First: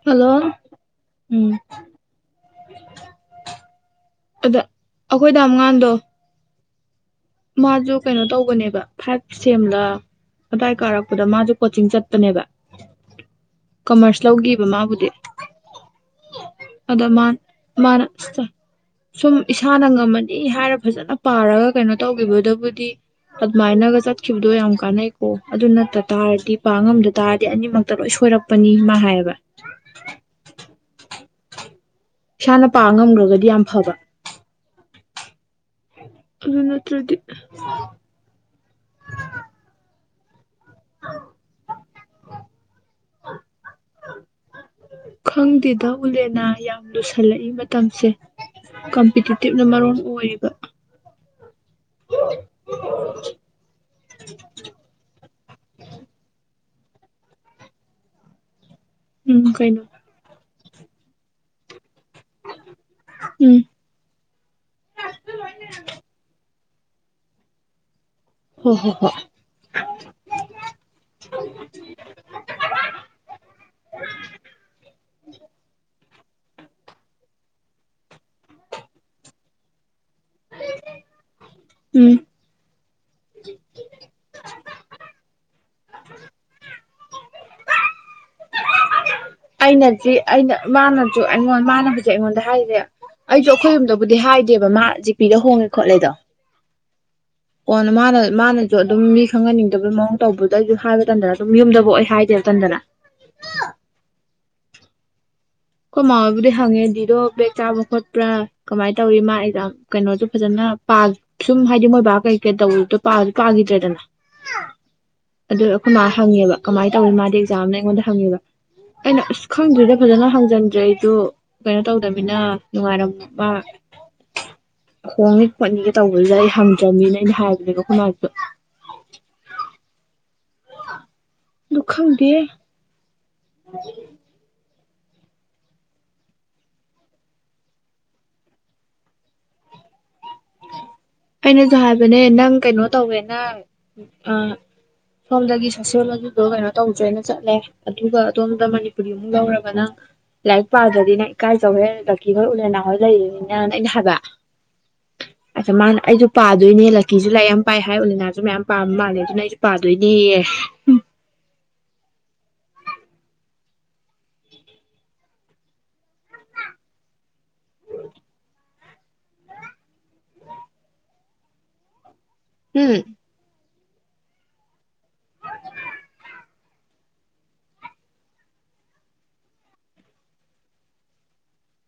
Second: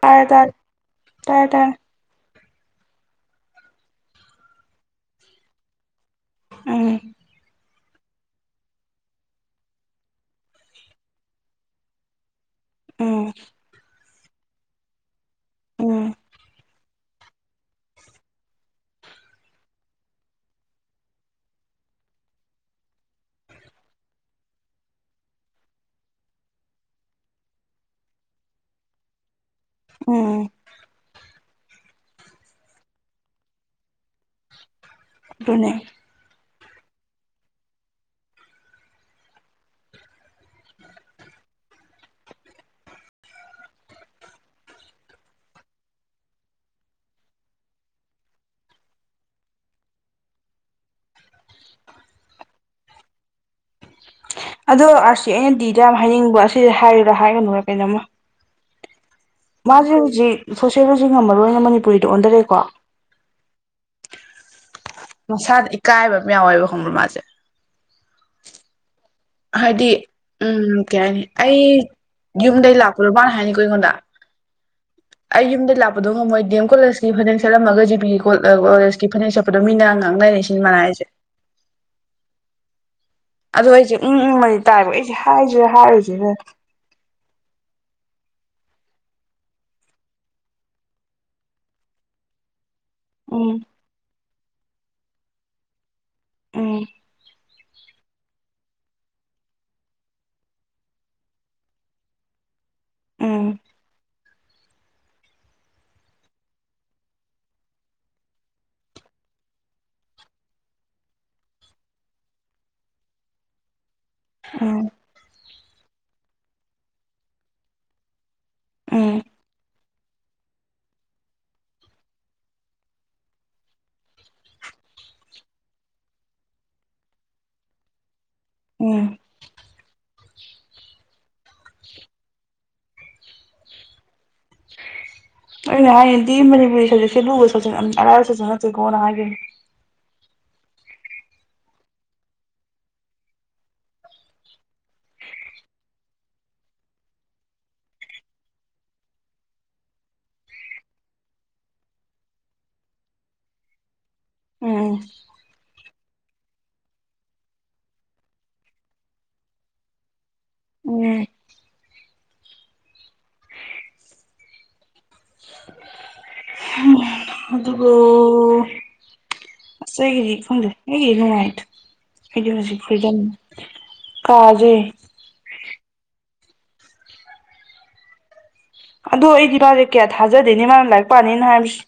ꯇꯥꯔꯦ ꯍꯜꯂꯣ ꯇꯥꯔꯦ ꯇꯥꯔꯦ ꯎꯝ.... ꯇꯥꯔꯦ ꯑꯗ ꯑꯈꯣꯏ ꯗꯥꯝꯉꯥꯟꯗꯣ ꯎꯝ ꯃꯥꯗꯨ ꯀꯩꯅꯣ ꯇꯧꯕꯅꯦꯕꯥ ꯐꯥꯏꯚ ꯁꯦꯝꯂ ꯑꯗ꯭ꯋꯥꯏ ꯀꯥꯔꯛꯄꯗ ꯃꯥꯖꯨ ꯀꯣꯆꯤꯡ ꯆꯠꯄꯅꯦꯕꯥ ꯑꫭ ꯀꯝꯃꯔꯁ ꯂꯧꯒꯤꯕ ꯃꯥꯕꯨꯗꯤ ꯑꫭ ꯑꯗ ꯃꯥ ꯃꯥꯅ ꯁꯨꯝ ꯏꯁꯥꯅ ꯉꯝꯃꯗꯤ ꯍꯥꯏꯔ ꯐꯖꯅ ꯄꯥꯔꯒ ꯀꯩꯅꯣ ꯇꯧꯒꯤꯕꯗꯕꯨꯗꯤ ꯑꯗꯃꯥꯏꯅꯒ ꯆꯠꯈꯤꯕꯗꯣ ꯌꯥꯝ ꯀꯥꯟꯅꯩꯀꯣ ꯑꯗꯨ ꯅꯠꯇ ꯇꯥꯔꯗꯤ ꯄꯥꯉꯝꯗ ꯇꯥꯔꯗꯤ ꯑꯅꯤꯃꯛꯇ ꯂꯣꯏ ꯁꯣꯏꯔꯛ ꯄꯅꯤ ꯃꯥ ꯍꯥꯏꯌꯦꯕ ꯑꫭ ꯏꯁꯥꯅ ꯄꯥ ꯉꯝꯒ꯭ꯔꯒꯗꯤ ꯌꯥꯝ ꯐꯕ ꯗꯨꯅꯦ ꯑꯗꯨ ꯅꯠꯇ꯭ꯔꯗꯤ ꯈꯪꯗꯦꯗ ꯎꯂꯦꯟꯅꯥ ꯌꯥꯝ ꯂꯨꯁꯜꯂꯛꯏ ꯃꯇꯝꯁꯦ ꯀꯝꯄꯤꯇꯤꯇꯤꯞꯅ ꯃꯔꯣꯟ ꯑꯣꯏꯔꯤꯕ ꯑꯗꯣ ꯑꯥꯔꯁꯤ ꯑꯦꯟ ꯗꯤꯗ ꯌꯥꯝ ꯍꯥꯏꯅꯤꯡꯕ ꯑꯁꯤꯁꯦ ꯍꯥꯏꯔꯤꯔꯥ ꯍꯥꯏꯒꯅꯨꯔꯥ ꯀꯩꯅꯣꯃ ꯎꯝ ꯃꯥ ꯀꯩꯅꯣ [unintelligible] ꯖꯤ ꯁꯣꯁꯦꯂꯣꯖꯤ ꯉꯝꯃꯔꯣꯏꯅ ꯃꯅꯤꯄꯨꯔꯤꯗ ꯑꯣꯟꯗꯔꯛꯑꯦꯀꯣ ꯎꯝ ꯃꯁꯥꯗ ꯏꯀꯥꯏꯕ [unintelligible] ꯌꯥꯎꯋꯦꯕ ꯈꯡꯕ꯭ꯔ ꯃꯥꯁꯦ ꯍꫭ ꯍꯣ ꯍꯣꯛ ꯍꯥꯏꯗꯤ ꯎꯝ ꯀꯦ ꯍꯥꯏꯅꯤ ꯑꯩ ꯌꯨꯝꯗꯩ ꯂꯥꯛꯄꯗꯣ ꯃꯥꯅ ꯍꯥꯏꯅꯤꯀꯣ ꯑꯩꯉꯣꯟꯗ [inaudible] ꯑꯩ ꯌꯨꯝꯗ ꯂꯥꯛꯄꯗꯣ ꯉꯝꯃꯣꯏ ꯗꯤꯌꯝ ꯀꯣꯂꯦꯖꯀꯤ ꯐꯅꯦꯛ ꯁꯦꯠꯂꯝꯃꯒ ꯖꯤꯄꯤ ꯀꯣꯜ [unintelligible] ꯐꯅꯦꯛ ꯁꯦꯠ ꯇꯨ ꯗ ꯗꯣ ꯃꯤꯅ ꯉꯡ ꯂꯩꯔꯦꯁꯤꯅꯤ ꯃꯥꯅ ꯍꯥꯏꯌꯛ ꯏꯁꯦ ꯎꯝ ꯑꯗꯣ ꯑꯩꯁꯦ ꯎꯝ ꯎꯝ [unintelligible] ꯇꯥꯏꯕ ꯑꯩꯁꯦ ꯍꯥꯏꯖꯤ ꯔ ꯍꯥꯏꯔꯨꯖꯤꯔ ꯑꯩꯅꯗꯤ ꯑꯩꯅ ꯃꯥꯅꯁꯨ ꯑꯩꯉꯣꯟ ꯃꯥꯅ [unintelligible] ꯁꯦ ꯑꯩꯉꯣꯟꯗ ꯍꯥꯏꯔꯤꯖꯦ ꯎꯝ ꯑꯩꯖꯨꯉ ꯑꯈꯣꯏ ꯌꯨꯝꯗ ꯕꯨꯗꯤ ꯍꯥꯏꯗꯦ ꯕ ꯃꯥ ꯖꯤꯄꯤꯗ ꯍꯣꯡ ꯈꯣꯠꯂꯦꯗꯣ ꯎꯝ ꯀꯣꯟꯅ ꯃꯥꯅ ꯃꯥꯅꯖꯨ ꯑꯗꯨꯝ ꯃꯤ ꯈꯪꯍꯟꯅꯤꯡꯗꯕ ꯃꯑꯣꯡ ꯇꯧꯕꯗꯩꯖꯨ ꯍꯥꯏꯕ ꯇꯟꯗꯅ ꯁꯨꯝ ꯌꯨꯝꯗꯕꯨ ꯑꯩ ꯍꯥꯏꯗꯦ ꯇꯟꯗꯅ ꯎꯝ [unintelligible] [unintelligible] ꯃꯥꯕꯨꯗꯤ ꯍꯪꯉꯦ ꯗꯤꯗꯣ [unintelligible] ꯆꯥꯕ ꯈꯣꯠꯄ꯭ꯔ ꯀꯃꯥꯏ ꯇꯧꯋꯤ ꯃꯥ ꯑꯩꯖꯥꯝ ꯀꯩꯅꯣꯖꯨ ꯐꯖꯅ ꯄꯥ ꯁꯨꯝ ꯍꯥꯏꯗꯤ ꯃꯣꯏ ꯕꯥ ꯀꯩ ꯀꯩ ꯇꯧꯔꯨꯞꯗꯣ [unintelligible] ꯗ꯭ꯔꯦꯗꯅ ꯑꫭ ꯑꯗꯨ ꯑꯈꯣꯏ ꯃꯥ ꯍꯪꯉꯦꯕ ꯀꯃꯥꯏ [unintelligible] ꯇꯧ [unintelligible] ꯃꯥꯗꯤ ꯑꯦꯖꯥꯝꯅꯦ ꯑꯩꯉꯣꯟꯗ ꯍꯪꯉꯦꯕ ꯑꯩꯅ ꯎꯝ ꯎꯁ ꯈꯪꯗ꯭ꯔꯤꯗ ꯐꯖꯅ ꯍꯪ ꯖꯟꯗ꯭ꯔꯦ ꯑꯩꯗꯨ ꯀꯩꯅꯣ ꯇꯧꯗꯕꯤꯅ ꯅꯨꯡꯉꯥꯏꯔꯝꯃꯕ ꯈꯣꯡꯅꯤ ꯈꯣꯠꯅꯤꯌꯦ ꯇꯧꯕꯗꯨꯗ ꯑꯩ ꯍꯪꯗ꯭ꯔꯕꯃꯤꯅ ꯑꯩꯅ ꯍꯥꯏꯕꯅꯦ ꯕ ꯈꯣꯏꯃꯥꯖꯨ ꯎꯝ ꯗꯨ ꯈꯪꯗꯦ [inaudible] ꯑꯩꯅ ꯍꯥꯏꯌꯦꯟꯗꯤ ꯃꯅꯤꯄꯨꯔꯤ ꯁꯕꯖꯦꯛꯁꯦ ꯂꯨꯕ ꯁꯕꯖꯦꯛ [unintelligible] ꯖꯛ ꯅꯠꯇꯦꯀꯣꯅ ꯍꯥꯏꯒ꯭ꯔꯤꯅꯦ ꯑꯩꯅꯖꯨ ꯍꯥꯏꯕꯅꯦ ꯅꯪ ꯀꯩꯅꯣ ꯇꯧꯋꯦ ꯅꯪ ꯑ ꯁꯣꯝꯗꯒꯤ ꯁꯣꯁꯤꯌꯣꯂꯣꯖꯤꯗꯣ ꯀꯩꯅꯣ ꯇꯧꯖꯦꯅ ꯆꯠꯂꯦ ꯑꯗꯨꯒ ꯑꯗꯣꯝꯗ ꯃꯅꯤꯄꯨꯔꯤ [unintelligible] ꯂꯧꯔꯒ ꯅꯪ ꯂꯥꯏꯔꯤꯛ ꯄꯥꯗ꯭ꯔꯗꯤ ꯅꯪ ꯏꯀꯥꯏꯖꯧꯍꯦ [unintelligible] ꯑꯩꯅ ꯍꯥꯏꯕ ꯎꯝ ꯑꯆꯥ ꯃꯥ ꯑꯩꯖꯨ ꯄꯥꯗꯣꯏꯅꯦ ꯂꯛꯀꯤꯖꯨ ꯂꯥꯏꯔꯤꯛ ꯌꯥꯝ ꯄꯥꯏ ꯍꯥꯏ ꯎꯂꯤꯅꯥꯖꯨ ꯃꯌꯥꯝ ꯄꯥꯕ ꯃꯥꯜꯂꯦ ꯑꯗꯨꯅ ꯑꯩꯖꯨ ꯄꯥꯗꯣꯏꯅꯦꯌꯦ ꯎꯝ [inaudible] ꯑꯗꯨꯕꯨ ꯑꯁ ꯑꯩꯒꯤꯗꯤ ꯈꯪꯗꯦ ꯑꯩꯒꯤꯗꯤ ꯅꯨꯡꯉꯥꯏ ꯑꯩꯗꯤ ꯍꯧꯖꯤꯛ ꯎꯝ ꯐ꯭ꯔꯤꯗꯝ ꯀꯥꯖꯦ ꯑꯗꯣ ꯑꯩꯗꯤ ꯃꯥꯖꯦ ꯀꯌꯥ ꯊꯥꯖꯗꯦꯅꯦ ꯃꯥꯅ ꯂꯥꯏꯔꯤꯛ ꯄꯥꯅꯤꯅ ꯍꯥꯏꯕꯁ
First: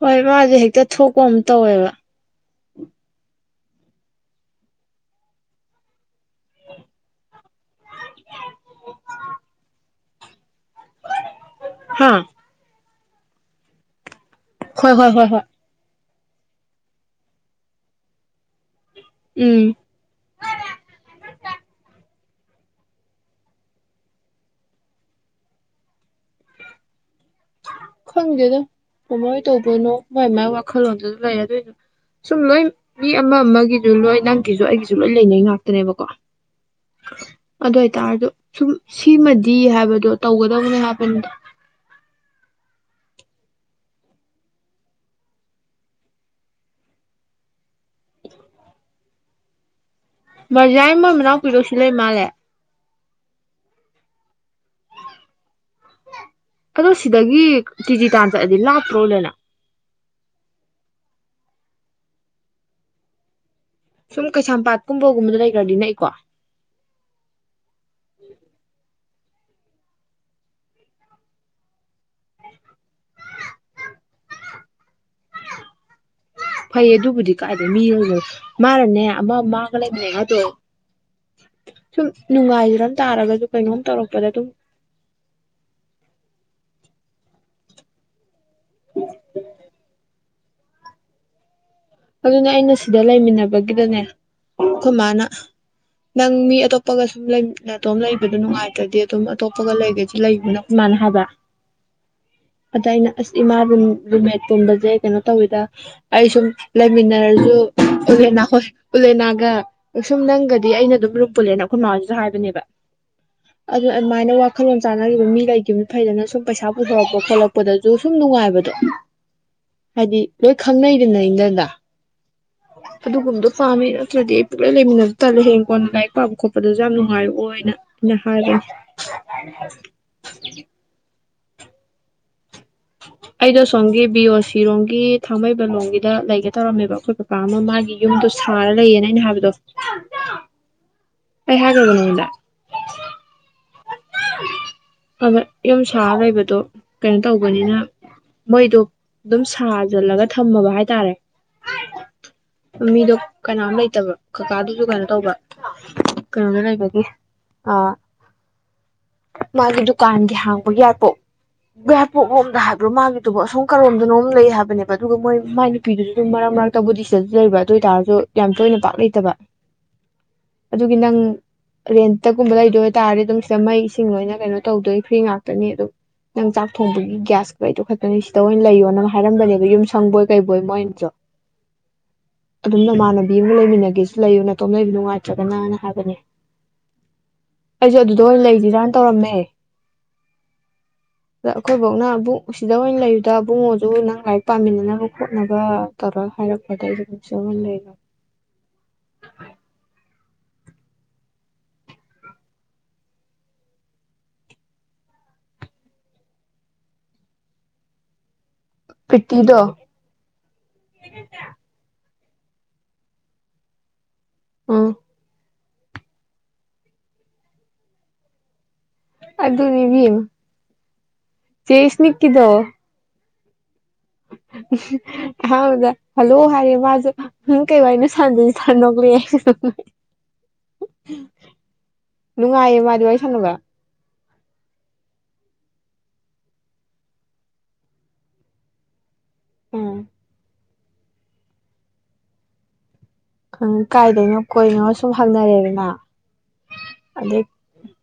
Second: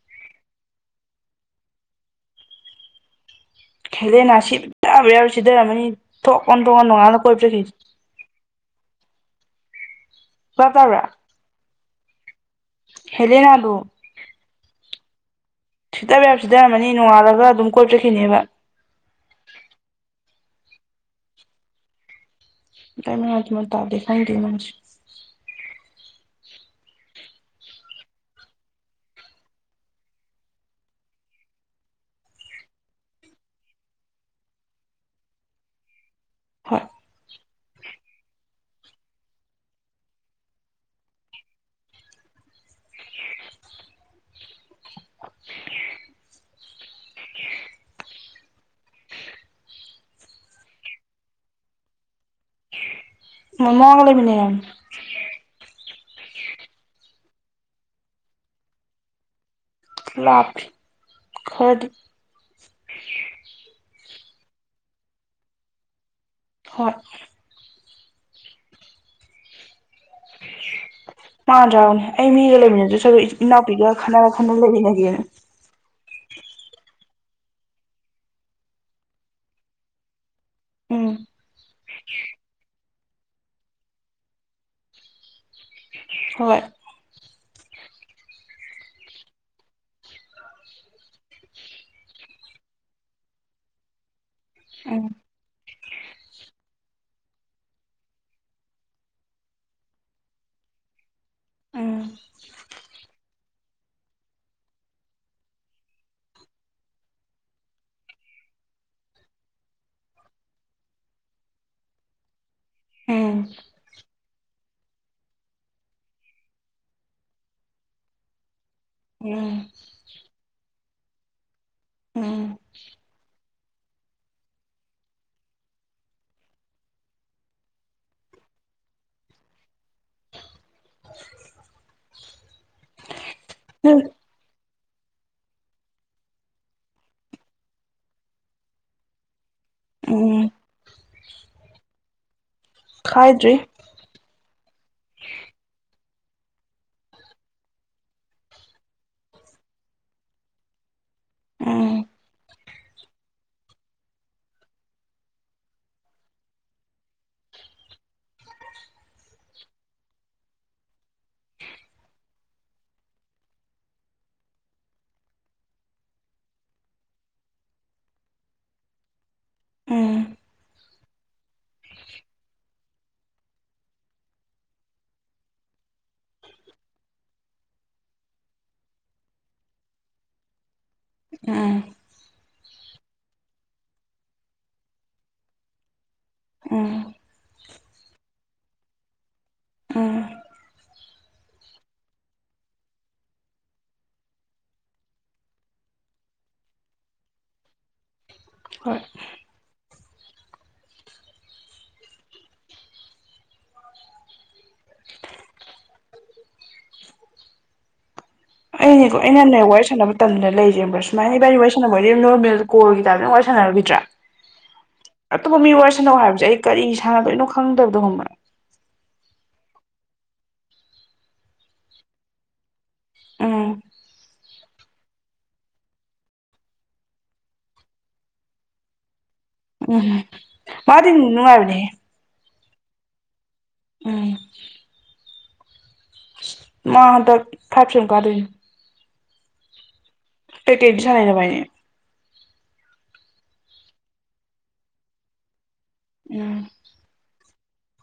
ꯍꯣꯏ ꯃꯥꯖꯦ ꯍꯦꯛꯇ ꯊꯣꯛꯄ ꯑꯃ ꯇꯧꯋꯦꯕ ꯈꯦꯂꯦꯅꯥ ꯁꯤꯗꯥꯕ ꯌꯥꯕ ꯁꯤꯗꯔꯝꯃꯅꯤ ꯊꯣꯛ ꯑꯣꯟꯊꯣꯛꯑ ꯅꯣꯡꯉꯥꯜꯂ ꯀꯣꯏꯕ ꯆꯠꯂꯤ ꯚꯥꯞ ꯇꯥꯕ꯭ꯔꯥ ꯍꯥꯥ ꯍꯦꯂꯦꯅꯥꯗꯣ ꯍꯣꯏ ꯍꯣꯏ ꯍꯣꯏ ꯍꯣꯏ ꯁꯤꯗꯕ ꯌꯥꯕ ꯁꯤꯗꯔꯝꯃꯅꯤ ꯅꯣꯡꯉꯥꯜꯂꯒ ꯑꯗꯨꯝ ꯀꯣꯏꯕ ꯆꯠꯈꯤꯅꯤꯕ ꯎꯝ [unintelligible] ꯈꯪꯗꯦꯗ ꯀꯃꯥꯏ ꯇꯧꯗꯣꯏꯅꯣ ꯃꯥꯏ ꯃꯥꯏ ꯋꯥꯈꯜꯂꯣꯟꯗꯖꯨ ꯂꯩꯔꯦ ꯑꯗꯨꯏꯖꯨ ꯁꯨꯝ ꯂꯣꯏꯝ ꯃꯤ ꯑꯃ ꯑꯃꯒꯤꯖꯨ ꯂꯣꯏ ꯅꯪꯒꯤꯖꯨ ꯑꯩꯒꯤꯖꯨ ꯂꯣꯏ ꯂꯩꯅꯩ ꯉꯥꯛꯇꯅꯦꯕꯀꯣ ꯍꯣꯏ ꯑꯗꯨ ꯑꯣꯏꯇꯥꯔꯖꯨ ꯁꯨꯝ ꯁꯤꯃꯗꯤ ꯍꯥꯏꯕꯗꯣ ꯇꯧꯒꯗꯕꯅꯦ ꯍꯥꯏꯕꯅꯤꯗ ꯃꯖꯥꯏ ꯃꯣꯏ ꯃꯅꯥꯎꯄꯤꯗꯣ ꯁꯤ ꯂꯩ ꯃꯥꯜꯂꯦ ꯃꯃꯥꯒ ꯂꯩꯃꯤꯟꯅꯩ ꯍꯥꯏ [unintelligible] ꯑꯗꯣ ꯁꯤꯗꯒꯤ ꯀꯦꯖꯤ ꯇꯥꯟ ꯆꯠꯂꯗꯤ ꯂꯥꯞꯇ꯭ꯔꯣ ꯑꯣꯂꯦꯅ ꯂꯥꯞꯄꯤ ꯈꯔꯗꯤ ꯁꯨꯝ ꯀꯩꯁꯥꯝꯄꯥꯠꯀꯨꯝꯕꯒꯨꯝꯕꯗ ꯂꯩꯒ꯭ꯔꯗꯤ ꯅꯛꯏꯀꯣ ꯍꯣꯏ ꯃꯥꯟꯗ꯭ꯔꯥꯎꯅꯦ ꯑꯩ ꯃꯤꯒ ꯂꯩꯃꯤꯟꯅꯗꯣꯏ ꯁꯔꯨꯛ ꯏꯅꯥꯎꯄꯤꯒ ꯈꯟꯅꯔ ꯈꯟꯅ ꯂꯩꯃꯤꯟꯅꯒꯦꯅ ꯐꯩꯌꯦ ꯑꯗꯨꯕꯨꯗꯤ ꯀꯥꯏꯗꯩ ꯃꯤꯒ ꯃꯥꯅꯅꯦ ꯑꯃ ꯃꯥꯒ ꯂꯩꯃꯤꯟꯅꯩ ꯍꯥꯏꯗꯣ ꯎꯝ ꯁꯨꯝ ꯅꯨꯡꯉꯥꯏꯖꯔꯝ ꯇꯥꯔꯒꯖꯨ ꯀꯩꯅꯣꯝ ꯇꯧꯔꯛꯄꯗ ꯑꯗꯨꯝ ꯍꯣꯏ [unintelligible] ꯑꯗꯨꯅꯦ ꯑꯩꯅ ꯁꯤꯗ ꯂꯩꯃꯤꯟꯅꯕꯒꯤꯗꯅꯦ ꯑꯩꯈꯣꯏ ꯎꯝ ꯃꯥꯅ ꯅꯪ ꯃꯤ ꯑꯇꯣꯞꯄꯒ ꯁꯨꯝ ꯂꯩꯝ ꯅꯇꯣꯝ ꯂꯩꯕꯗꯣ ꯅꯨꯡꯉꯥꯏꯇ꯭ꯔꯗꯤ ꯑꯗꯨꯝ ꯑꯇꯣꯞꯄꯒ ꯂꯩꯒꯦꯗꯤ ꯂꯩꯒꯣ ꯅꯪ ꯏꯃꯥꯅ ꯍꯥꯏꯕ ꯎꯝ ꯑꯗ ꯑꯩꯅ ꯑꯁ ꯏꯃꯥ ꯔꯨꯝ ꯔꯨꯝꯃꯦꯠ ꯄꯨꯟꯕꯖꯦ ꯀꯩꯅꯣ ꯇꯧꯋꯤꯗ ꯑꯩ ꯁꯨꯝ ꯂꯩꯃꯤꯟꯅꯔꯖꯨ ꯎꯂꯦꯟꯅꯥ ꯍꯣꯏ ꯎꯂꯦꯟ ꯒ ꯁꯨꯝ ꯅꯪꯒꯗꯤ ꯑꯩꯅ ꯑꯗꯨꯝ ꯔꯨꯝ ꯄꯨꯜꯂꯦꯅ ꯑꯩꯈꯣꯏ ꯃꯥꯗꯖꯨ ꯍꯥꯏꯕꯅꯦꯕ ꯎꯝ ꯑꯗꯨ ꯑꯗꯨꯃꯥꯏꯅ ꯋꯥꯈꯜꯂꯣꯟ ꯆꯥꯟꯅꯒꯤꯕ ꯃꯤ ꯂꯩꯒꯤꯕꯅ ꯐꯩꯗꯅ ꯁꯨꯝ ꯄꯩꯁꯥ ꯄꯨꯊꯣꯔꯛꯄ ꯈꯣꯠꯂꯛꯄꯗꯖꯨ ꯁꯨꯝ ꯅꯨꯡꯉꯥꯏꯕꯗꯣ [unintelligible] ꯍꯥꯏꯗꯤ ꯂꯣꯏ ꯈꯪꯅꯩꯗꯅ ꯑꯩꯅꯗ ꯎꯝ ꯑꯗꯨꯒꯨꯝꯕꯗꯣ ꯄꯥꯝꯃꯦ ꯅꯠꯇ꯭ꯔꯗꯤ ꯑꯩ ꯄꯨꯛꯂꯩ ꯂꯩꯃꯤꯟꯅꯕꯗꯣ ꯇꯜꯂꯦ ꯍꯌꯦꯡꯀꯣꯟꯅ ꯂꯥꯏꯔꯤꯛ ꯄꯥꯕ ꯈꯣꯠꯄꯗꯖꯨ ꯌꯥꯝ ꯅꯨꯡꯉꯥꯏꯔꯛꯑꯣꯏꯅ ꯅ ꯍꯥꯏꯕꯅꯤ ꯑꯩꯗꯣ ꯅꯪ ꯁꯣꯝꯒꯤ ꯕꯤ ꯑꯣ ꯁꯤꯔꯣꯝꯒꯤ ꯊꯥꯡꯃꯩꯕꯟ ꯂꯣꯝꯒꯤꯗ ꯂꯩꯒꯦ ꯇꯧꯔꯝꯃꯦꯕ ꯑꯩꯈꯣꯏ [unintelligible] ꯄꯥꯥ ꯑꯃ ꯃꯥꯒꯤ ꯌꯨꯝꯗꯣ ꯁꯥꯔ ꯂꯩꯌꯦꯅ ꯑꯩꯅ ꯍꯥꯏꯕꯗꯣ ꯎꯝ ꯑꯩ ꯍꯥꯏꯒ꯭ꯔꯕꯣ ꯅꯪꯉꯣꯟꯗ ꯈꯥꯏꯗ꯭ꯔꯤ ꯍꯣꯏ ꯍꯣꯏ ꯌꯨꯝ ꯁꯥ ꯂꯩꯕꯗꯣ ꯀꯩꯅꯣ ꯇꯧꯕꯅꯤꯅ ꯃꯣꯏꯗꯣ ꯑꯗꯨꯝ ꯁꯥꯖꯜꯂꯒ ꯊꯝꯃꯕ ꯍꯥꯏꯇꯥꯔꯦ ꯎꯝ ꯃꯤꯗꯣ ꯀꯅꯥꯝ ꯂꯩꯇꯕ ꯀꯀꯥꯗꯨꯖꯨ ꯀꯩꯅꯣ ꯇꯧꯕ ꯀꯩꯅꯣꯗ ꯂꯩꯕꯒꯤ ꯑꯥ ꯃꯥꯒꯤ ꯗꯨꯀꯥꯟꯒꯤ ꯍꯥꯡꯕ ꯌꯥꯔꯄꯣ ꯌꯥꯏꯔꯤꯄꯣꯛꯂꯣꯝꯗ ꯍꯥꯏꯕ꯭ꯔꯣ ꯃꯥꯒꯤꯗꯨꯕꯣ ꯑꯁꯣꯝ ꯀꯔꯣꯝꯗꯅꯣꯝ ꯂꯩ ꯍꯥꯏꯕꯅꯦꯕ ꯑꯗꯨꯒ ꯃꯣꯏ ꯃ ꯅꯨꯄꯤꯗꯨꯁꯨ ꯑꯗꯨꯝ ꯃꯔꯛ ꯃꯔꯛꯇ ꯕꯨꯗꯤ ꯁꯤꯗꯁꯨ ꯂꯩꯕ ꯑꯗꯨ ꯑꯣꯏꯇꯥꯔꯁꯨ ꯌꯥꯝ ꯇꯣꯏꯅ ꯄꯥꯛ ꯂꯩꯇꯕ ꯎꯝ ꯑꯗꯨꯗꯤ ꯅꯪ ꯔꯦꯟꯇꯒꯨꯝꯕ ꯂꯩꯗꯣꯏꯇꯥꯔꯗꯤ ꯑꯗꯨꯝ ꯗ ꯃꯩ ꯏꯁꯤꯡ ꯂꯣꯏꯅ ꯀꯩꯅꯣ ꯇꯧꯗꯣꯏ ꯐ꯭ꯔꯤ ꯉꯥꯛꯇꯅꯤ ꯑꯗꯨꯝ ꯅꯪ ꯆꯥꯛ ꯊꯣꯡꯕꯒꯤ ꯒ꯭ꯌꯥꯁ ꯈꯛꯇꯅꯤ ꯁꯤꯗ ꯑꯣꯏꯅ ꯂꯩꯌꯣ ꯅꯪ ꯍꯥꯏꯔꯝꯕꯅꯦꯕ ꯌꯨꯝ ꯁꯪꯕꯣꯏ ꯀꯩꯕꯣꯏ ꯃꯣꯏꯅꯁꯨ ꯎꯝ ꯑꯗꯨꯝ ꯅꯃꯥꯟꯅꯕꯤ ꯑꯃꯒ ꯂꯩꯃꯤꯟꯅꯒꯦꯁꯨ ꯂꯩꯌꯨ ꯅꯥꯇꯣꯝꯅ ꯂꯩꯕꯤ ꯅꯨꯡꯉꯥꯏꯇ꯭ꯔꯒꯅꯅ ꯍꯥꯏꯕꯅꯦ ꯎꯝ ꯑꯩꯖꯨ ꯑꯗꯨꯗ ꯑꯣꯏꯅ ꯂꯩꯁꯤꯔꯥꯅ ꯇꯧꯔꯝꯃꯦ ꯎꯝ ꯑꯗ ꯑꯩꯈꯣꯏꯕꯣꯛꯅ ꯑꯃꯨꯛ ꯁꯤꯗ ꯑꯣꯏꯅ ꯂꯩꯌꯨꯗ ꯑꯕꯨꯡꯉꯣꯗꯨ ꯅꯪ ꯂꯥꯏꯔꯤꯛ ꯄꯥꯃꯤꯟꯅꯅꯕ ꯈꯣꯠꯅꯕ [inaudible] ꯍꯏꯔꯛꯄꯗꯩꯗꯤ ꯍꯣꯏ [unintelligible] ꯑꯩꯅꯦꯀꯣ ꯄ꯭ꯔꯤꯇꯤꯗꯣ ꯑꯩꯅꯅꯦ ꯋꯥꯔꯤ ꯁꯥꯟꯅꯕ ꯇꯝꯅ ꯂꯩꯔꯤꯖꯦ ꯈꯪꯕꯥ ꯁꯨꯃꯥꯏꯅ ꯏꯕꯥꯟꯅꯤ ꯋꯥꯔꯤ ꯁꯥꯟꯅꯕꯗꯤ ꯅꯣꯔꯃꯦꯜ ꯀꯣꯜꯒꯤ ꯇꯥꯏꯞꯇ ꯋꯥꯔꯤ ꯁꯥꯟꯅꯈꯤꯗ꯭ꯔꯥ ꯎꯝ ꯑꯇꯣꯞꯄ ꯃꯤ ꯋꯥꯔꯤꯁꯥꯅꯧ ꯍꯥꯏꯕꯁꯦ ꯑꯩ ꯀꯔꯤ ꯁꯥꯟꯅꯗꯣꯏꯅꯣ ꯈꯪꯗꯕꯗꯣ ꯈꯪꯕ꯭ꯔꯥ ꯑꯗꯨꯅꯤ ꯏꯕꯦꯝꯃ ꯆꯦ ꯏꯁꯅꯤꯛ ꯀꯤꯗꯣ ꯎꯝ ꯑꯍꯥꯟꯕꯗ ꯍꯜꯂꯣ ꯍꯥꯏꯔꯦ ꯃꯥꯖꯨ ꯎꯝ ꯀꯩ ꯋꯥꯏꯅ ꯁꯥꯟꯗꯗꯤ [inaudible] ꯁꯥꯟ ꯅꯣꯛꯂꯛꯑꯦ ꯎꯝꯝ ꯃꯥꯗꯤ ꯅꯨꯡꯉꯥꯏꯕꯅꯦꯍꯦ ꯅꯨꯡꯉꯥꯏꯌꯦ ꯃꯥꯗꯤ ꯋꯥꯔꯤ ꯁꯥꯟꯅꯕ ꯎꯝ ꯃꯥ ꯍꯟꯗꯛ ꯐꯥꯏꯚ ꯁꯦꯝ ꯀꯥꯗꯣꯏꯅꯤ ꯎꯝ ꯀꯩ ꯀꯩ ꯋꯥꯔꯤ ꯁꯥꯟꯅꯩ ꯅꯕꯥꯟꯅꯤ ꯎꯝ ꯀꯥꯏꯗꯩꯅꯣ ꯀꯣꯏꯅꯣ ꯁꯨꯝ ꯍꯪꯅꯔꯦꯗꯅ ꯎꯝ ꯑꯗꯩ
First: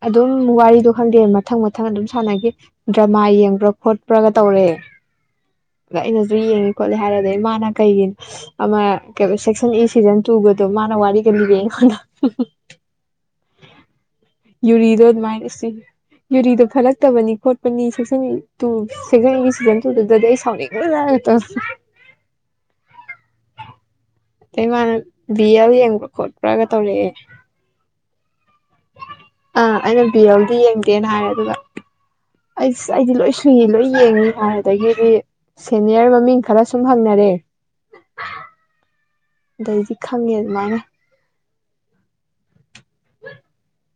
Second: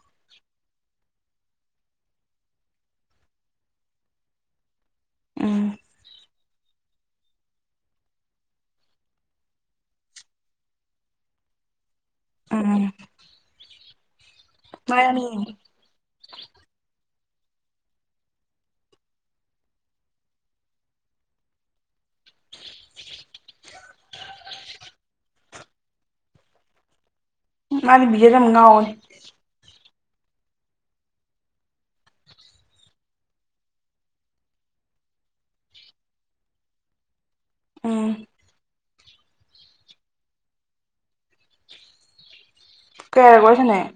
ꯑꯗꯨꯝ ꯋꯥꯔꯤꯗꯣ ꯈꯪꯗꯦ ꯃꯊꯪ ꯃꯊꯪ ꯑꯗꯨꯝ ꯁꯥꯟꯅꯈꯤ ꯗ꯭ꯔꯃꯥ ꯌꯦꯡꯕ꯭ꯔꯥ ꯈꯣꯠꯄ꯭ꯔꯥꯒ ꯇꯧꯔꯦ ꯎꯝ ꯑꯗ ꯑꯩꯅꯁꯨ ꯌꯦꯡꯉꯦ ꯈꯣꯠꯂꯦ ꯍꯥꯏꯔꯗꯤ ꯃꯥꯅ ꯀꯩꯒꯤꯅ ꯑꯃ ꯁꯦꯛꯁꯟ ꯏꯁ ꯁꯤꯖꯟ ꯇꯨꯒꯗꯣ ꯃꯥꯅ ꯋꯥꯔꯤꯒ ꯂꯤꯔꯦ ꯑꯩꯉꯣꯟꯗ ꯎꯝ ꯎꯝ ꯌꯨꯔꯤꯗꯣ ꯑꯗꯨꯃꯥꯏꯅ ꯃꯥꯅꯤ ꯌꯨꯔꯤꯗꯣ ꯐꯠꯂꯛꯇꯕꯅꯤ ꯈꯣꯠꯄꯅꯤ ꯁꯦꯛꯁꯟ ꯇꯨ ꯁꯤꯖꯟꯒꯤ ꯁꯤꯖꯟ ꯇꯨꯗꯨꯗꯗꯤ ꯑꯩ ꯁꯥꯎꯅꯤꯡꯕꯅ ꯑꯩ ꯃꯥꯅ ꯚ ꯑꯦꯜ ꯌꯦꯡꯕ꯭ꯔꯥ ꯈꯣꯠꯄ꯭ꯔꯥꯒ ꯇꯧꯔꯛꯑꯦ ꯃꯥꯗꯤ ꯕꯤꯖꯦꯗ ꯑꯃ ꯉꯥꯎꯕꯅꯦ ꯑꯥ ꯑꯩꯅ ꯕꯤ ꯑꯦꯜꯗꯤ ꯌꯦꯡꯗꯦꯅ ꯍꯥꯏꯔꯦ ꯑꯗꯨꯒ ꯑꯩꯁ ꯑꯩꯗꯤ ꯂꯣꯏ ꯁꯨꯏ ꯂꯣꯏ ꯌꯦꯡꯉꯤ ꯍꯥꯏꯔꯦ ꯑꯗꯒꯤꯗꯤ ꯁꯦꯅꯤꯌꯔ ꯃꯃꯤꯡ ꯈꯔ ꯁꯨꯝ ꯍꯪꯅꯔꯦ ꯎꯝ ꯑꯗꯩꯗꯤ ꯈꯪꯉꯦ ꯑꯗꯨꯃꯥꯏꯅ ꯀꯌꯥꯔꯛ ꯋꯥꯔꯤ ꯁꯥꯟꯅꯩ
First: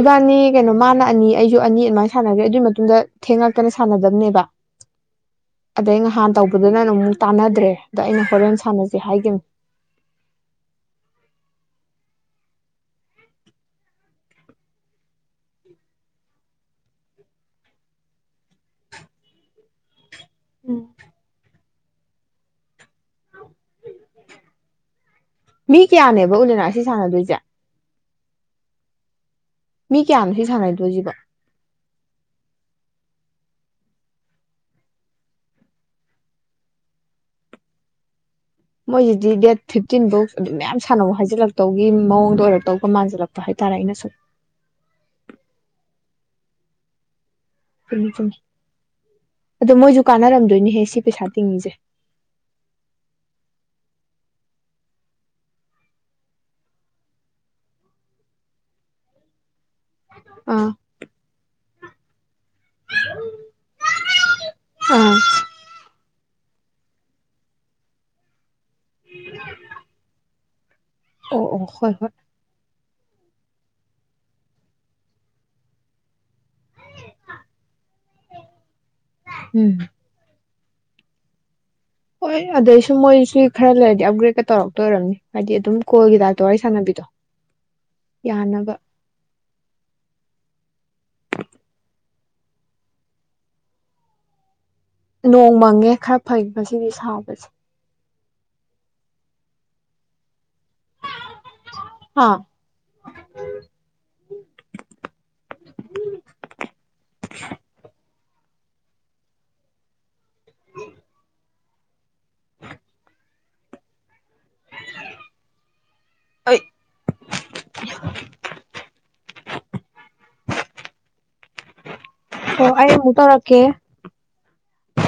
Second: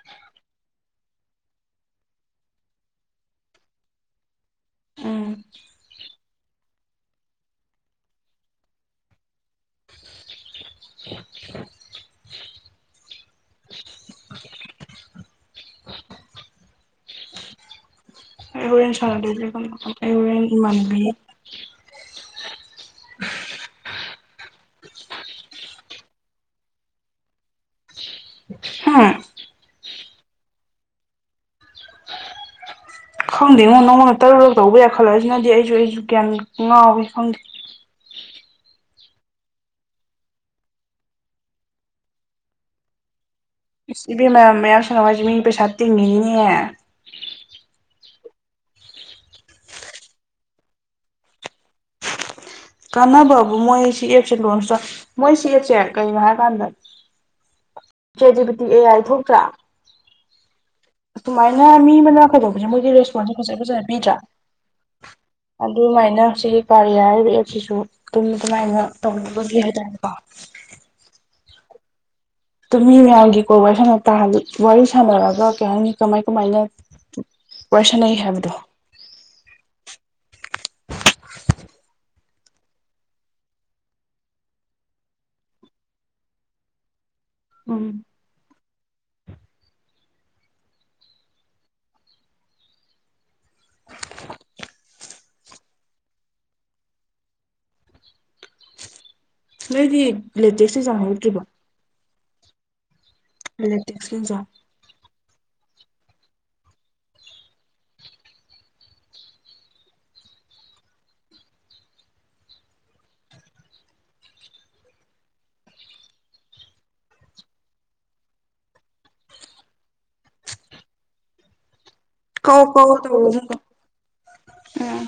ꯏꯕꯥꯅꯤ ꯀꯩꯅꯣ ꯃꯥꯅ ꯑꯅꯤ ꯑꯩꯁꯨ ꯑꯅꯤ ꯑꯗꯨꯃꯥꯏꯅ ꯁꯥꯟꯅꯈ꯭ꯔꯦ ꯑꯗꯨꯒꯤ ꯃꯇꯨꯡꯗ ꯊꯦꯡꯉꯛꯇꯅ ꯁꯥꯟꯅꯗꯕꯅꯦꯕ ꯎꯝ ꯑꯗꯣꯏ ꯅꯍꯥꯟ ꯇꯧꯕꯗꯨꯅ ꯑꯗꯨꯝꯛ ꯇꯥꯟꯅꯗ꯭ꯔꯦ ꯑꯗ ꯑꯩꯅ ꯍꯣꯔꯦꯟ ꯁꯥꯟꯅꯁꯦ ꯍꯥꯏꯈꯤꯕꯅꯤ [unintelligible] [unintelligible] ꯍꯣꯏ ꯍꯣꯔꯦꯟ ꯁꯔꯗ ꯑꯗꯨꯅ ꯑꯩ ꯍꯨꯔꯦꯟ ꯏꯃꯟꯅꯕꯤ ꯎ [unintelligible] ꯃꯤ ꯀꯌꯥꯅꯦ ꯄꯨꯜꯂꯞ ꯑꯣꯏꯅꯔꯥ ꯑꯁꯤ ꯁꯥꯟꯅꯗꯣꯏꯁꯦ ꯍꯥꯥ ꯃꯤ ꯀꯌꯥꯅꯣ ꯁꯤ ꯁꯥꯟꯅꯗꯣꯏꯁꯤꯕꯣ ꯈꯪꯗꯦꯉꯣ ꯅꯪꯉꯑꯣꯟꯗ ꯇꯔꯨꯔꯛ ꯇꯧꯕ ꯌꯥꯏꯈꯠꯂꯛ ꯑꯁꯤꯅꯗꯤ ꯑꯩꯁꯨ ꯑꯩꯁꯨ ꯒ꯭ꯌꯥꯟ ꯉꯥꯎꯏꯤ ꯈꯪꯗꯦ ꯃꯣꯏꯁꯤꯗꯤ ꯗꯦꯠ ꯐꯤꯞꯇꯤꯟꯕꯨ ꯑꯗꯨꯝ ꯃꯌꯥꯝ ꯁꯥꯟꯅꯕ ꯍꯥꯏꯖꯤꯜꯂꯛꯇꯧꯒꯤ ꯃꯑꯣꯡꯗ ꯑꯣꯏꯔꯛꯇꯧꯕꯒ ꯃꯥꯟꯁꯤꯜꯂꯛ ꯑꯥꯁ ꯏꯕꯦꯝꯃꯥ ꯃꯌꯥꯝ ꯁꯅꯧ ꯍꯥꯏꯁꯤ ꯃꯤ ꯄꯩꯁꯥ ꯇꯤꯡꯉꯤꯅꯤꯅꯦ ꯆꯨꯝ ꯆꯨꯝꯃꯤ ꯑꯗꯣ ꯃꯣꯏꯁꯨ ꯀꯥꯟꯅꯔꯝꯗꯣꯏꯅꯤꯍꯦ ꯁꯤ ꯄꯩꯁꯥ ꯇꯤꯡꯉꯤꯁꯦ ꯀꯥꯟꯅꯕꯕꯨ ꯃꯣꯏ ꯁꯤ ꯑꯦꯞꯁꯦ ꯂꯣꯟꯆ ꯃꯣꯏ ꯁꯤ ꯑꯦꯞꯁꯦ ꯀꯩꯒꯤꯅꯣ ꯍꯥꯏ ꯀꯥꯟꯗ ꯆꯦꯠꯖꯤꯄꯤꯇꯤ ꯑꯦ ꯑꯥꯏ ꯊꯣꯛꯇ꯭ꯔꯥ ꯑꯥ ꯑꯗꯨꯃꯥꯏꯅ ꯃꯤ ꯃꯅ ꯈꯥꯏꯗꯣꯛꯄꯁꯦ ꯃꯣꯏꯗꯤ ꯔꯦꯁꯄꯣꯟꯁꯇꯣ ꯐꯖ ꯐꯖꯅ ꯄꯤꯗ꯭ꯔꯥ ꯑꯥ ꯑꯗꯨꯃꯥꯏꯅ ꯁꯤꯒꯤ ꯀꯥꯔ ꯔꯤꯌꯥ ꯍꯥꯏꯔꯤꯕ ꯑꯦꯞꯁꯤꯁꯨ ꯑꯗꯨꯝ ꯑꯗꯨꯃꯥꯏꯅ ꯇꯧꯅꯕꯒꯤ ꯍꯥꯏꯇꯥꯔꯦꯀꯣ ꯑꯣ ꯑꯣ ꯍꯣꯏ ꯍꯣꯏ ꯑꯗꯨ ꯃꯤ ꯃꯌꯥꯝꯒꯤ ꯀꯣꯜ ꯋꯥꯔꯤ ꯁꯥꯅꯥ ꯊꯥꯔꯥꯗꯤ ꯋꯥꯔꯤ ꯁꯥꯟꯅꯔꯒꯥ ꯀꯩ ꯍꯥꯏꯅꯤ ꯀꯃꯥꯏ ꯀꯃꯥꯏꯅ ꯋꯥꯔꯤ ꯁꯥꯟꯅꯩ ꯍꯥꯏꯕꯗꯣ ꯎꯝ ꯍꯣꯏ ꯑꯗꯩꯁꯨ ꯃꯣꯏꯁꯤ ꯈꯔ ꯂꯩꯔꯗꯤ ꯑꯞꯒ꯭ꯔꯦꯗꯀ ꯇꯧꯔꯛꯇꯣꯏꯔꯝꯅꯤ ꯍꯥꯏꯗꯤ ꯑꯗꯨꯝ ꯀꯣꯜꯒꯤ ꯇꯥꯏꯞꯇ ꯋꯥꯔꯤ ꯁꯥꯟꯅꯕꯤꯗꫭ [unintelligible] ꯎꯝ ꯌꯥꯅꯕ ꯅꯣꯡ ꯃꯪꯉꯦ ꯈꯔ ꯐꯩꯕ ꯉꯥꯁꯤꯗꯤ ꯁꯥꯕꯁꯦ ꯅꯣꯏꯗꯤ ꯂꯦꯇꯦꯁꯇ ꯖꯥꯍꯧꯗꯔ꯭ꯤ ꯕꯣ ꯍꯥꯥ ꯂꯦꯇꯦꯁꯇ ꯒꯤ ꯖꯥ ꯎꯝ [unintelligible] ꯑꯩ [unintelligible] ꯑꯣ ꯑꯩ ꯑꯃꯨꯛ ꯇꯧꯔꯛꯀꯦ ꯑꯥ